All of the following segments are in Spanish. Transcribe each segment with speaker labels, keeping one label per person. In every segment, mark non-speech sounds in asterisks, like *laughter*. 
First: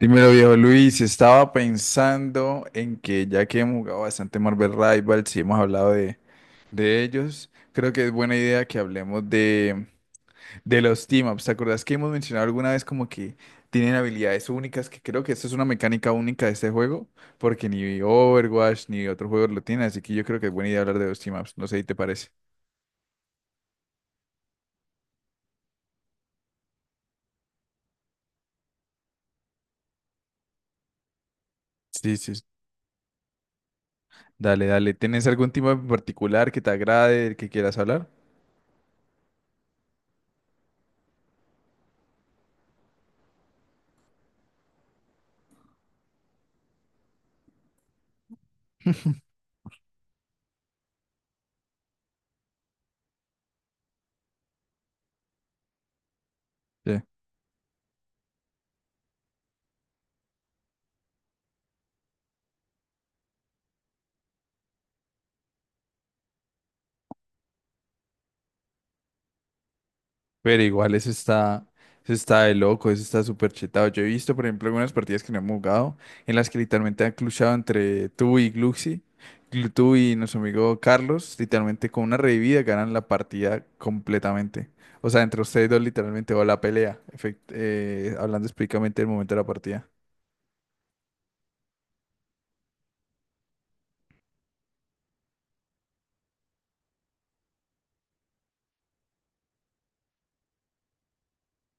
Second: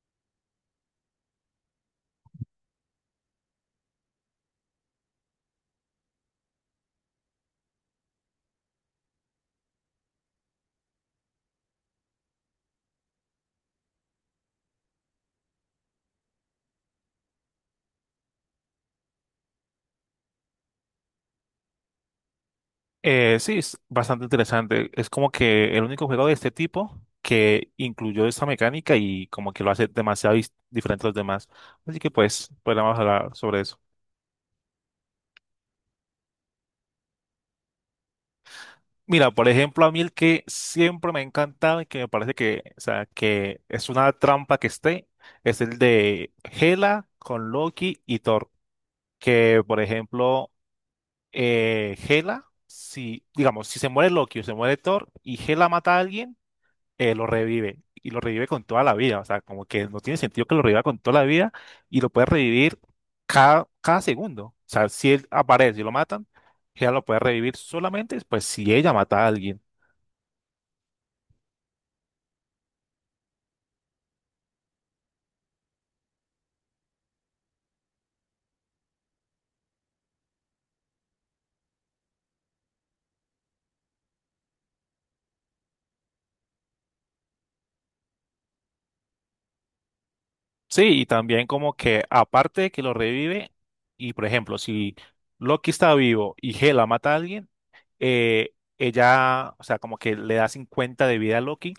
Speaker 1: Dímelo, viejo Luis, estaba pensando en que ya que hemos jugado bastante Marvel Rivals y hemos hablado de ellos. Creo que es buena idea que hablemos de los team-ups. ¿Te acordás que hemos mencionado alguna vez como que tienen habilidades únicas? Que creo que esta es una mecánica única de este juego, porque ni Overwatch ni otro juego lo tiene, así que yo creo que es buena idea hablar de los team-ups. No sé si te parece.
Speaker 2: Sí, es bastante interesante. Es como que el único juego de este tipo que incluyó esta mecánica y como que lo hace demasiado diferente a los demás. Así que
Speaker 1: Sí, sí.
Speaker 2: pues, podríamos hablar sobre eso.
Speaker 1: Dale, dale. ¿Tienes algún team-up en particular que te agrade, del que quieras hablar?
Speaker 2: Mira, por ejemplo, a mí el que siempre me ha encantado y que me parece que, o sea, que es una trampa que esté, es el de Hela con Loki y Thor. Que, por ejemplo, Hela, si, digamos, si se muere Loki o se muere Thor y Hela mata a alguien,
Speaker 1: Sí.
Speaker 2: lo revive y lo revive con toda la vida. O sea, como que no tiene sentido que lo reviva con toda la vida y lo puede revivir cada segundo. O sea, si él aparece y lo matan, ella lo puede revivir solamente pues si ella mata a alguien.
Speaker 1: Pero igual eso está de loco, eso está súper chetado. Yo he visto, por ejemplo, algunas partidas que no hemos jugado en las que literalmente han cluchado entre tú y Gluxy, tú y nuestro amigo Carlos, literalmente con una revivida ganan la partida completamente. O sea, entre ustedes dos literalmente va la pelea, hablando específicamente del momento de la partida.
Speaker 2: Sí, y también como que aparte de que lo revive y por ejemplo, si Loki está vivo y Hela mata a alguien, ella, o sea, como que le da 50 de vida a Loki,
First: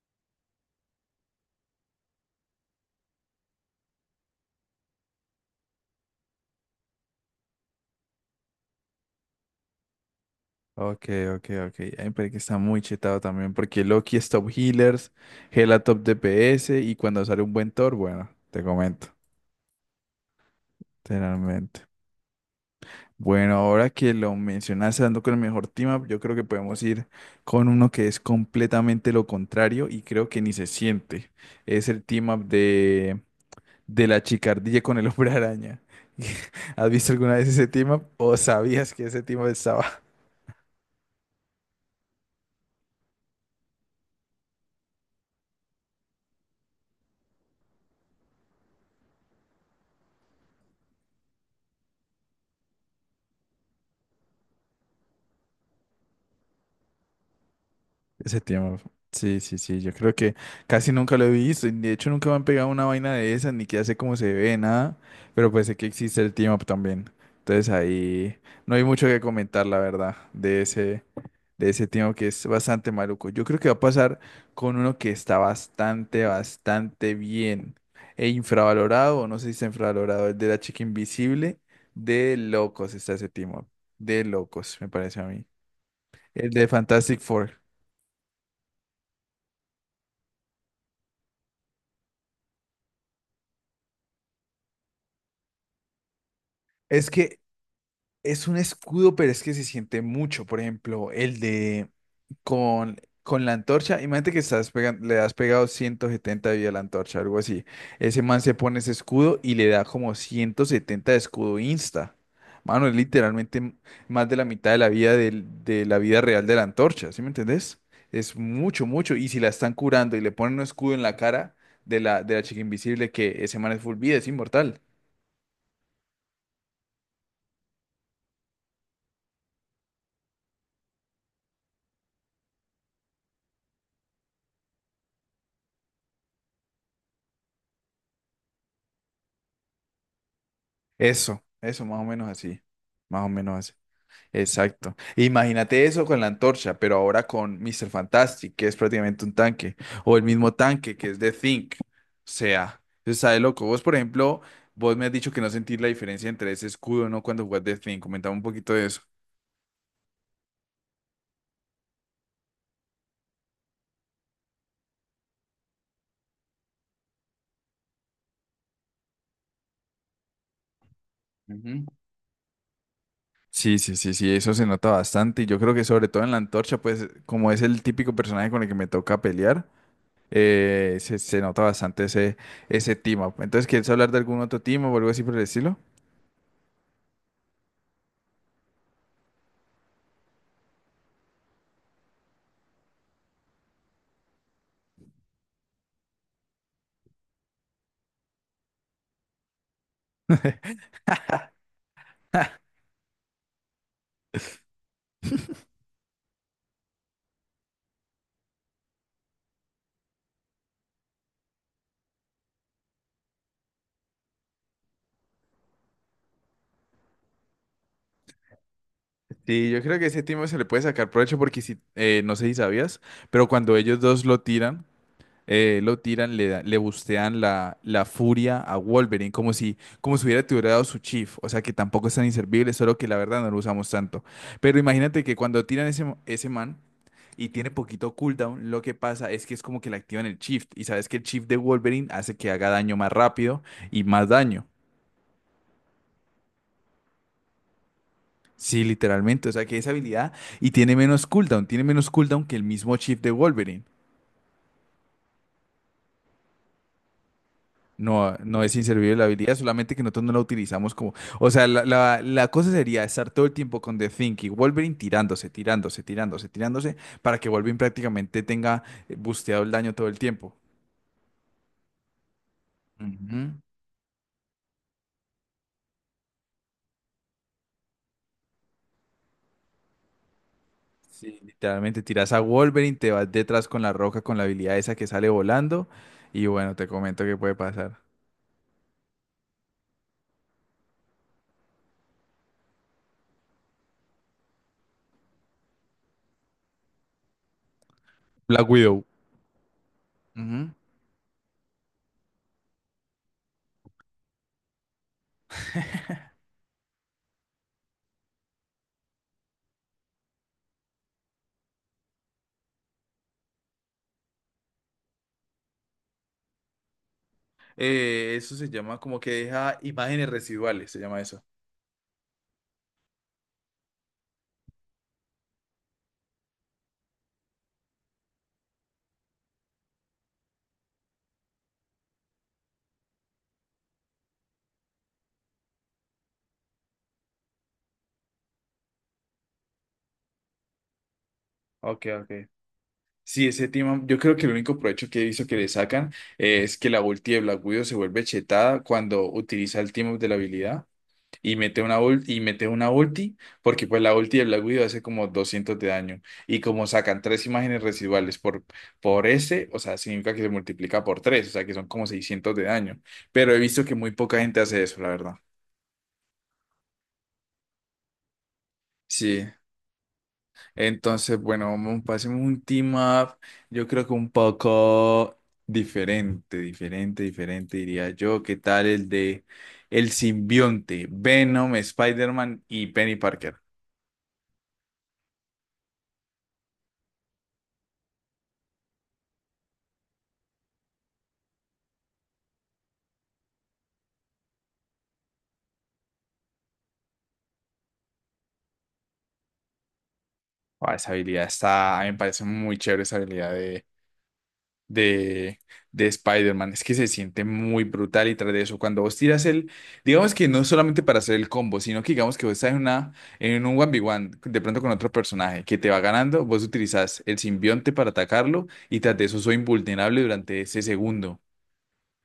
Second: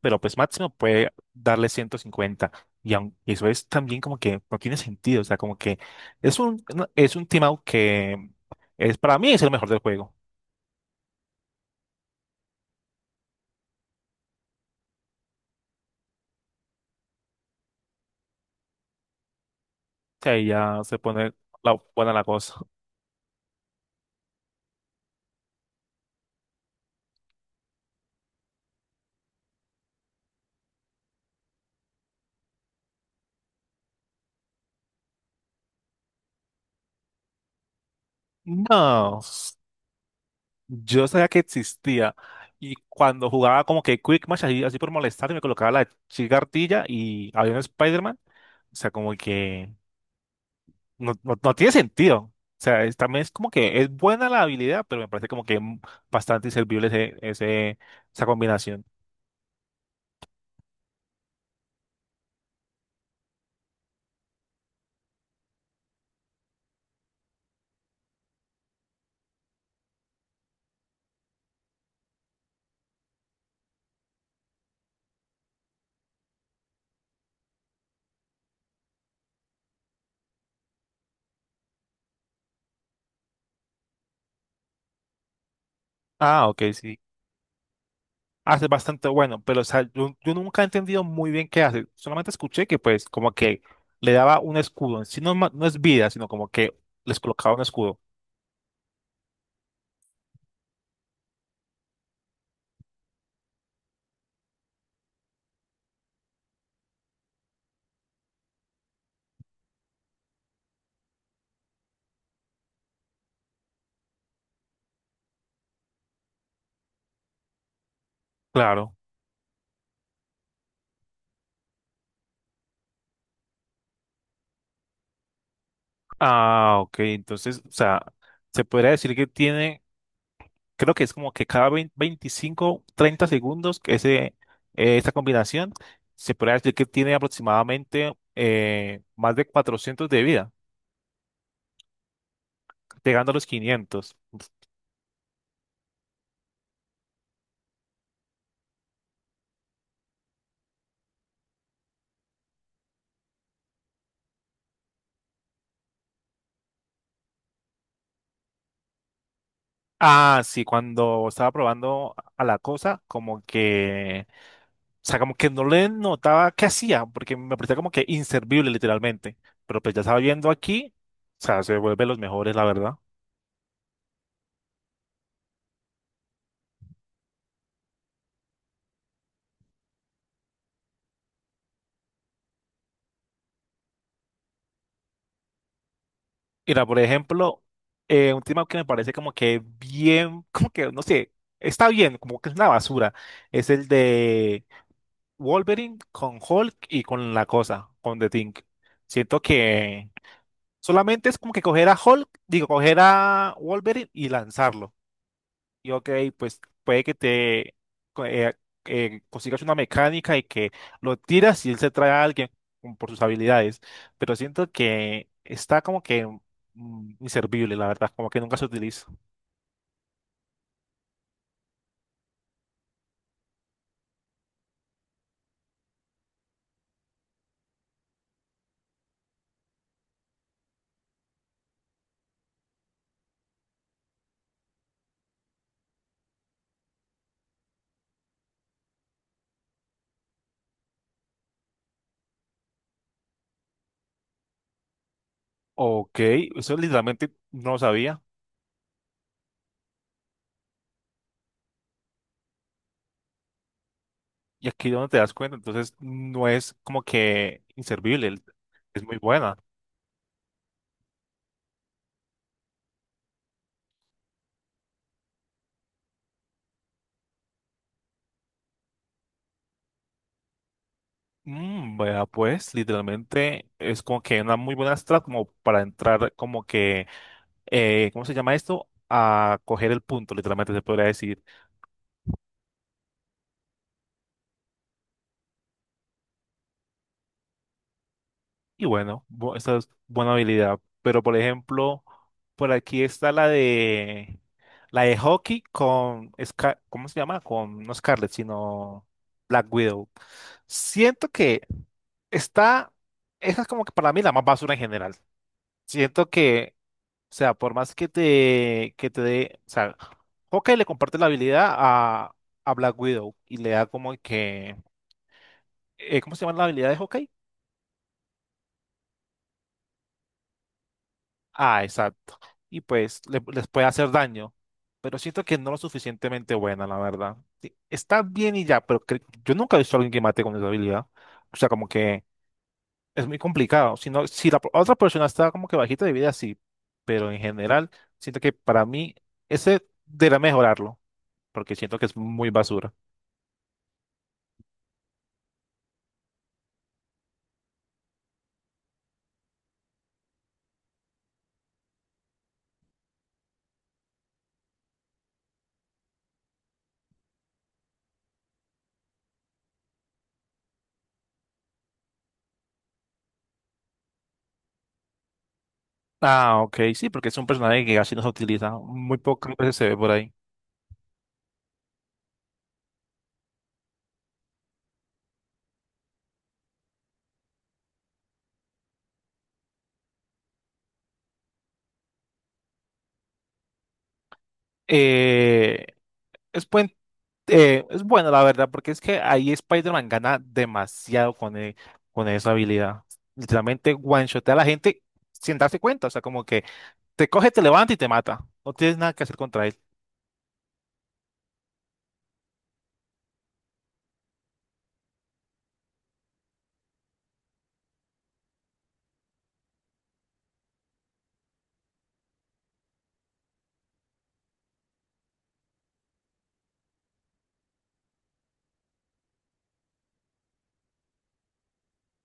Speaker 2: pero pues máximo puede darle 150. Y eso es también como que no tiene sentido, o sea, como que es un, es un team out que es, para mí es el mejor del juego.
Speaker 1: Ok, ok, ok. Ay, pero que está muy chetado también, porque Loki es top healers, Gela top DPS y cuando sale un buen Thor, bueno, te comento,
Speaker 2: O sea, y ya se pone la,
Speaker 1: literalmente.
Speaker 2: buena la cosa.
Speaker 1: Bueno, ahora que lo mencionas dando con el mejor team up, yo creo que podemos ir con uno que es completamente lo contrario y creo que ni se siente. Es el team up de la chicardilla con el hombre araña. *laughs* ¿Has visto alguna vez ese team up o sabías que
Speaker 2: No,
Speaker 1: ese team up estaba?
Speaker 2: yo sabía que existía. Y cuando jugaba como que Quick Match, así por molestar, me colocaba la chica ardilla y había un Spider-Man. O sea, como que no tiene sentido. O sea, también es como que es buena la habilidad, pero me parece como que bastante inservible esa
Speaker 1: Ese tema,
Speaker 2: combinación.
Speaker 1: sí, sí, sí, yo creo que casi nunca lo he visto, y de hecho nunca me han pegado una vaina de esas, ni que ya sé cómo se ve, nada, pero pues sé que existe el team up también. Entonces ahí no hay mucho que comentar, la verdad, de ese team up que es bastante maluco. Yo creo que va a pasar con uno que está bastante, bastante bien e infravalorado, o no sé si está infravalorado, el de la chica invisible. De locos está ese team up, de locos, me parece a mí,
Speaker 2: Ah,
Speaker 1: el de
Speaker 2: ok, sí.
Speaker 1: Fantastic Four.
Speaker 2: Hace bastante bueno, pero o sea, yo nunca he entendido muy bien qué hace. Solamente escuché que pues como que le daba un escudo. En sí no, es no es vida, sino como que
Speaker 1: Es
Speaker 2: les
Speaker 1: que
Speaker 2: colocaba un escudo.
Speaker 1: es un escudo, pero es que se siente mucho. Por ejemplo, el de con la antorcha. Imagínate que estás le has pegado 170 de vida a la antorcha, algo así. Ese man se pone ese escudo y le da como 170 de escudo insta. Mano, es literalmente más de la mitad de la vida de la vida real de la antorcha, ¿sí me entendés? Es mucho,
Speaker 2: Claro.
Speaker 1: mucho. Y si la están curando y le ponen un escudo en la cara de la chica invisible, que ese man es full vida, es inmortal.
Speaker 2: Ah, ok. Entonces, o sea, se podría decir que tiene. Creo que es como que cada 25, 30 segundos que ese, esta combinación se puede decir que tiene aproximadamente más de 400 de vida,
Speaker 1: Eso, más o menos así. Más o
Speaker 2: llegando a los
Speaker 1: menos así.
Speaker 2: 500.
Speaker 1: Exacto. Imagínate eso con la antorcha, pero ahora con Mr. Fantastic, que es prácticamente un tanque, o el mismo tanque que es de Think. O sea, eso está de loco. Vos, por ejemplo, vos me has dicho que no sentís la diferencia entre ese escudo, ¿no? Cuando jugás de Think. Comentame un poquito de eso.
Speaker 2: Ah, sí, cuando estaba probando a la cosa, como que, o sea, como que no le notaba qué hacía, porque me parecía como que inservible literalmente. Pero pues ya estaba viendo aquí, o sea, se
Speaker 1: Ujú.
Speaker 2: vuelve los mejores, la verdad.
Speaker 1: Sí, sí, sí, sí, eso se nota bastante. Y yo creo que sobre todo en la antorcha, pues como es el típico personaje con el que me toca pelear, se nota bastante ese team up. Entonces, ¿quieres hablar de algún otro team up o algo así por el estilo?
Speaker 2: Mira, por ejemplo, un tema que me parece como que bien, como que, no sé, está bien, como que es una basura, es el de Wolverine con Hulk y con la cosa, con The Thing. Siento que solamente es como que coger a Hulk, digo, coger a Wolverine y lanzarlo. Y ok, pues puede que te co- eh, consigas una mecánica y que lo tiras y él se trae a alguien por sus habilidades, pero siento que está como que inservible, la verdad, como que nunca se utiliza.
Speaker 1: Sí, yo creo que ese timo se le puede sacar provecho porque si, no sé si sabías, pero cuando ellos dos lo tiran, le bustean la furia a Wolverine, como si hubiera tirado su chief, o sea que tampoco es tan inservible, solo que la verdad no lo usamos tanto. Pero imagínate que cuando tiran ese man y tiene poquito cooldown, lo que pasa es que es como que le activan el shift, y sabes que el shift de Wolverine hace que haga daño más rápido y más daño.
Speaker 2: Ok, eso literalmente no lo sabía
Speaker 1: Sí, literalmente. O sea, que esa habilidad y tiene menos cooldown que el mismo chip de Wolverine.
Speaker 2: y aquí es donde te das cuenta, entonces no es como que
Speaker 1: No,
Speaker 2: inservible,
Speaker 1: no es
Speaker 2: es
Speaker 1: inservible
Speaker 2: muy
Speaker 1: la habilidad,
Speaker 2: buena.
Speaker 1: solamente que nosotros no la utilizamos como. O sea, la cosa sería estar todo el tiempo con The Think y Wolverine tirándose, tirándose, tirándose, tirándose, para que Wolverine prácticamente tenga busteado el daño todo el tiempo.
Speaker 2: Vea, pues
Speaker 1: Ujú.
Speaker 2: literalmente es como que una muy buena strat como para entrar como que ¿cómo se llama esto? A coger el punto, literalmente se podría
Speaker 1: Sí,
Speaker 2: decir.
Speaker 1: literalmente tiras a Wolverine, te vas detrás con la roca, con la habilidad esa que sale volando, y bueno, te comento qué puede pasar.
Speaker 2: Y bueno, esa es buena habilidad. Pero por ejemplo, por aquí está la de hockey con ¿cómo se llama? Con no Scarlett,
Speaker 1: Black Widow.
Speaker 2: sino Black Widow.
Speaker 1: Ujú.
Speaker 2: Siento que está, esa es como que para mí la más basura en general. Siento que, o sea, por más que te dé, o sea, Hawkeye le comparte la habilidad a Black Widow y le da como que ¿cómo se llama la habilidad de Hawkeye?
Speaker 1: Eso se llama como que deja imágenes residuales, se llama eso.
Speaker 2: Ah, exacto. Y pues les puede hacer daño, pero siento que no lo suficientemente buena, la verdad. Sí, está bien y ya, pero yo nunca he visto a alguien que mate con esa habilidad. O sea, como que es muy complicado. Si no, si la otra persona está como que bajita de vida, sí, pero en general siento que para mí ese debería mejorarlo, porque siento
Speaker 1: Ok,
Speaker 2: que es
Speaker 1: ok.
Speaker 2: muy basura.
Speaker 1: Sí, ese tema, yo creo que el único provecho que he visto que le sacan es que la ulti de Black Widow se vuelve chetada cuando utiliza el team up de la habilidad y mete una ulti, y mete una ulti, porque pues la ulti de Black Widow hace como 200 de daño y como sacan tres imágenes residuales por ese, o sea, significa que se multiplica por 3, o sea, que son como 600 de daño, pero he visto que muy poca gente hace eso, la verdad.
Speaker 2: Ah, ok, sí, porque es un personaje que casi no se utiliza, muy
Speaker 1: Sí.
Speaker 2: pocas veces se ve por ahí.
Speaker 1: Entonces, bueno, vamos, pasemos un team up, yo creo que un poco diferente, diferente, diferente, diría yo. ¿Qué tal el de el simbionte, Venom, Spider-Man y Penny Parker?
Speaker 2: Eh, es, buen- es bueno, la verdad, porque es que ahí Spider-Man gana demasiado con esa habilidad. Literalmente one-shotea a la gente sin darse cuenta, o sea, como que te coge, te levanta y te mata. No tienes nada que hacer contra él.
Speaker 1: Ah, esa habilidad está, a mí me parece muy chévere esa habilidad de, de Spider-Man. Es que se siente muy brutal y tras de eso, cuando vos tiras el, digamos que no solamente para hacer el combo, sino que digamos que vos estás en una, en un 1v1, de pronto con otro personaje que te va ganando, vos utilizás el simbionte para atacarlo y tras de eso soy invulnerable durante ese segundo.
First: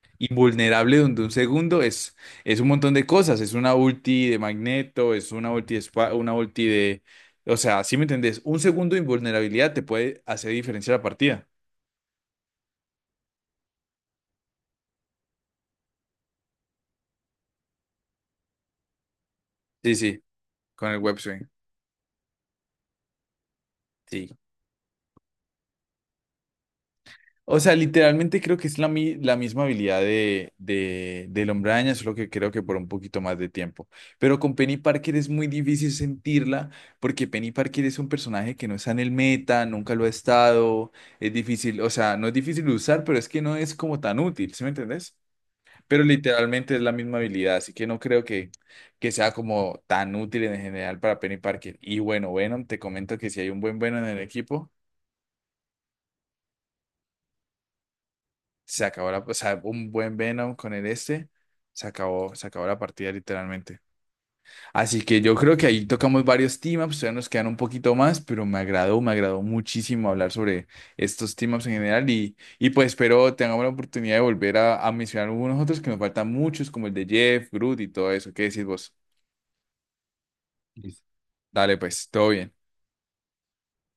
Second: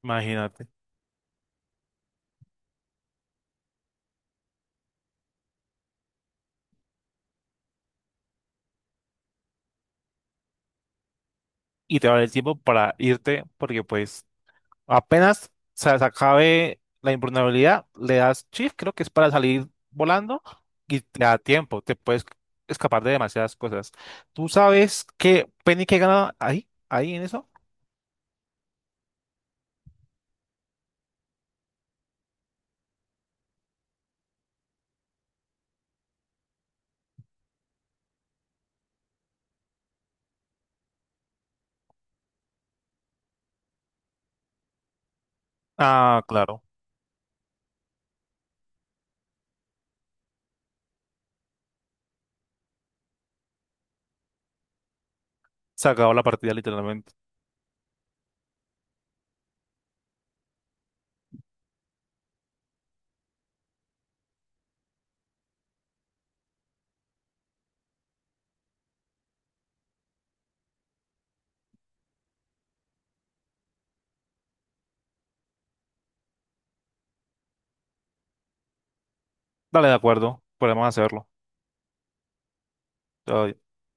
Speaker 2: Imagínate.
Speaker 1: Invulnerable donde un segundo es un montón de cosas, es una ulti de Magneto, es una ulti de, una ulti de, o sea, ¿si me entendés? Un segundo de invulnerabilidad te puede hacer diferencia la partida.
Speaker 2: Y te va a dar el tiempo para irte, porque pues apenas se acabe la improbabilidad, le das shift, creo que es para salir
Speaker 1: Sí, sí,
Speaker 2: volando,
Speaker 1: con el
Speaker 2: y
Speaker 1: web
Speaker 2: te da
Speaker 1: swing.
Speaker 2: tiempo, te puedes escapar de demasiadas cosas.
Speaker 1: Sí.
Speaker 2: ¿Tú sabes qué Penny que gana ahí? ¿Ahí en eso?
Speaker 1: O sea, literalmente creo que es la misma habilidad del Hombre Araña, solo que creo que por un poquito más de tiempo. Pero con Penny Parker es muy difícil sentirla, porque Penny Parker es un personaje que no está en el meta, nunca lo ha estado. Es difícil, o sea, no es difícil de usar, pero es que no es como tan útil, ¿sí me entendés? Pero
Speaker 2: Ah, claro.
Speaker 1: literalmente es la misma habilidad, así que no creo que sea como tan útil en general para Penny Parker. Y bueno, Venom, te comento que si hay un buen Venom en el equipo.
Speaker 2: Se acabó la partida literalmente.
Speaker 1: Se acabó la, o sea, un buen Venom con el este. Se acabó la partida literalmente. Así que yo creo que ahí tocamos varios team-ups, todavía nos quedan un poquito más, pero me agradó muchísimo hablar sobre estos team-ups en general y pues espero tengamos la oportunidad de volver a mencionar algunos otros que nos faltan muchos, como el de Jeff, Groot y todo eso. ¿Qué decís vos?
Speaker 2: Dale, de acuerdo. Podemos
Speaker 1: Listo.
Speaker 2: hacerlo.
Speaker 1: Dale, pues, todo bien.
Speaker 2: Todo bien.